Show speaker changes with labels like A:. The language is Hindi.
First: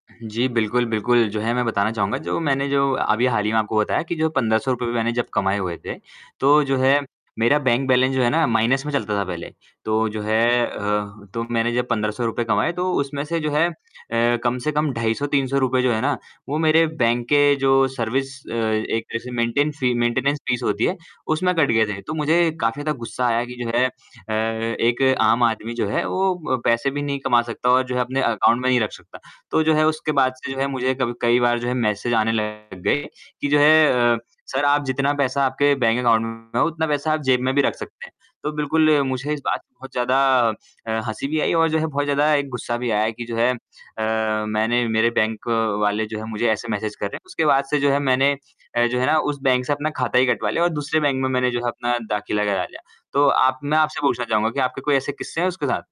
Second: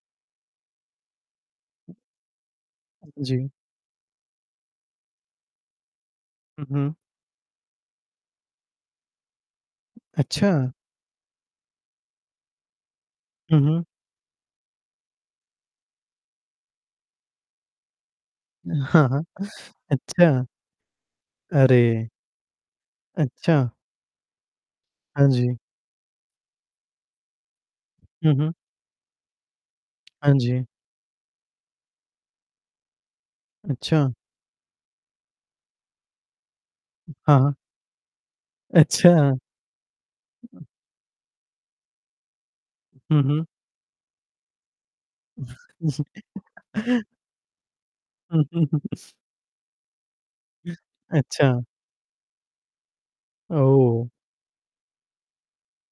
A: जी, बिल्कुल, बिल्कुल जो है मैं बताना चाहूँगा जो मैंने जो अभी हाल
B: जी।
A: ही में आपको बताया कि जो ₹1500 मैंने जब कमाए हुए थे, तो
B: हुँ,
A: जो
B: हुँ।
A: है मेरा बैंक बैलेंस जो है ना माइनस में चलता था पहले। तो जो है
B: अच्छा।
A: अ, तो मैंने जब ₹1500 कमाए तो उसमें से जो
B: हुँ,
A: है अ,
B: हुँ।
A: कम से कम ₹250-₹300 जो है ना, वो मेरे बैंक के जो सर्विस अ, एक
B: हाँ, हाँ।
A: जैसे मेंटेन फी मेंटेनेंस
B: अच्छा।
A: फीस होती है उसमें कट गए थे।
B: अरे!
A: तो मुझे काफ़ी ज़्यादा गुस्सा आया कि जो
B: अच्छा।
A: है अ, एक
B: हाँ
A: आम
B: जी।
A: आदमी जो है वो व पैसे भी नहीं कमा सकता और जो है अपने
B: हुँ, हुँ।
A: अकाउंट में नहीं रख सकता। तो जो है उसके
B: हाँ
A: बाद से जो
B: जी।
A: है मुझे क कई बार जो है मैसेज आने लग गए कि जो
B: अच्छा।
A: है अ, सर आप जितना पैसा आपके बैंक अकाउंट में है, उतना पैसा आप
B: हाँ,
A: जेब
B: हाँ।
A: में भी रख सकते हैं। तो बिल्कुल मुझे
B: अच्छा।
A: इस बात पर बहुत ज़्यादा अ, हँसी भी आई और जो है बहुत ज़्यादा एक गुस्सा भी आया
B: हुँ,
A: कि जो
B: हुँ।
A: है अ, मैंने मेरे बैंक वाले जो है मुझे ऐसे मैसेज कर रहे हैं। उसके बाद से जो है मैंने अ, जो है ना उस बैंक से अपना खाता ही कटवा लिया और दूसरे बैंक में मैंने जो
B: अच्छा।
A: है अपना दाखिला करा लिया। तो आप मैं आपसे
B: ओह!
A: पूछना चाहूँगा कि आपके कोई ऐसे किस्से हैं उसके साथ?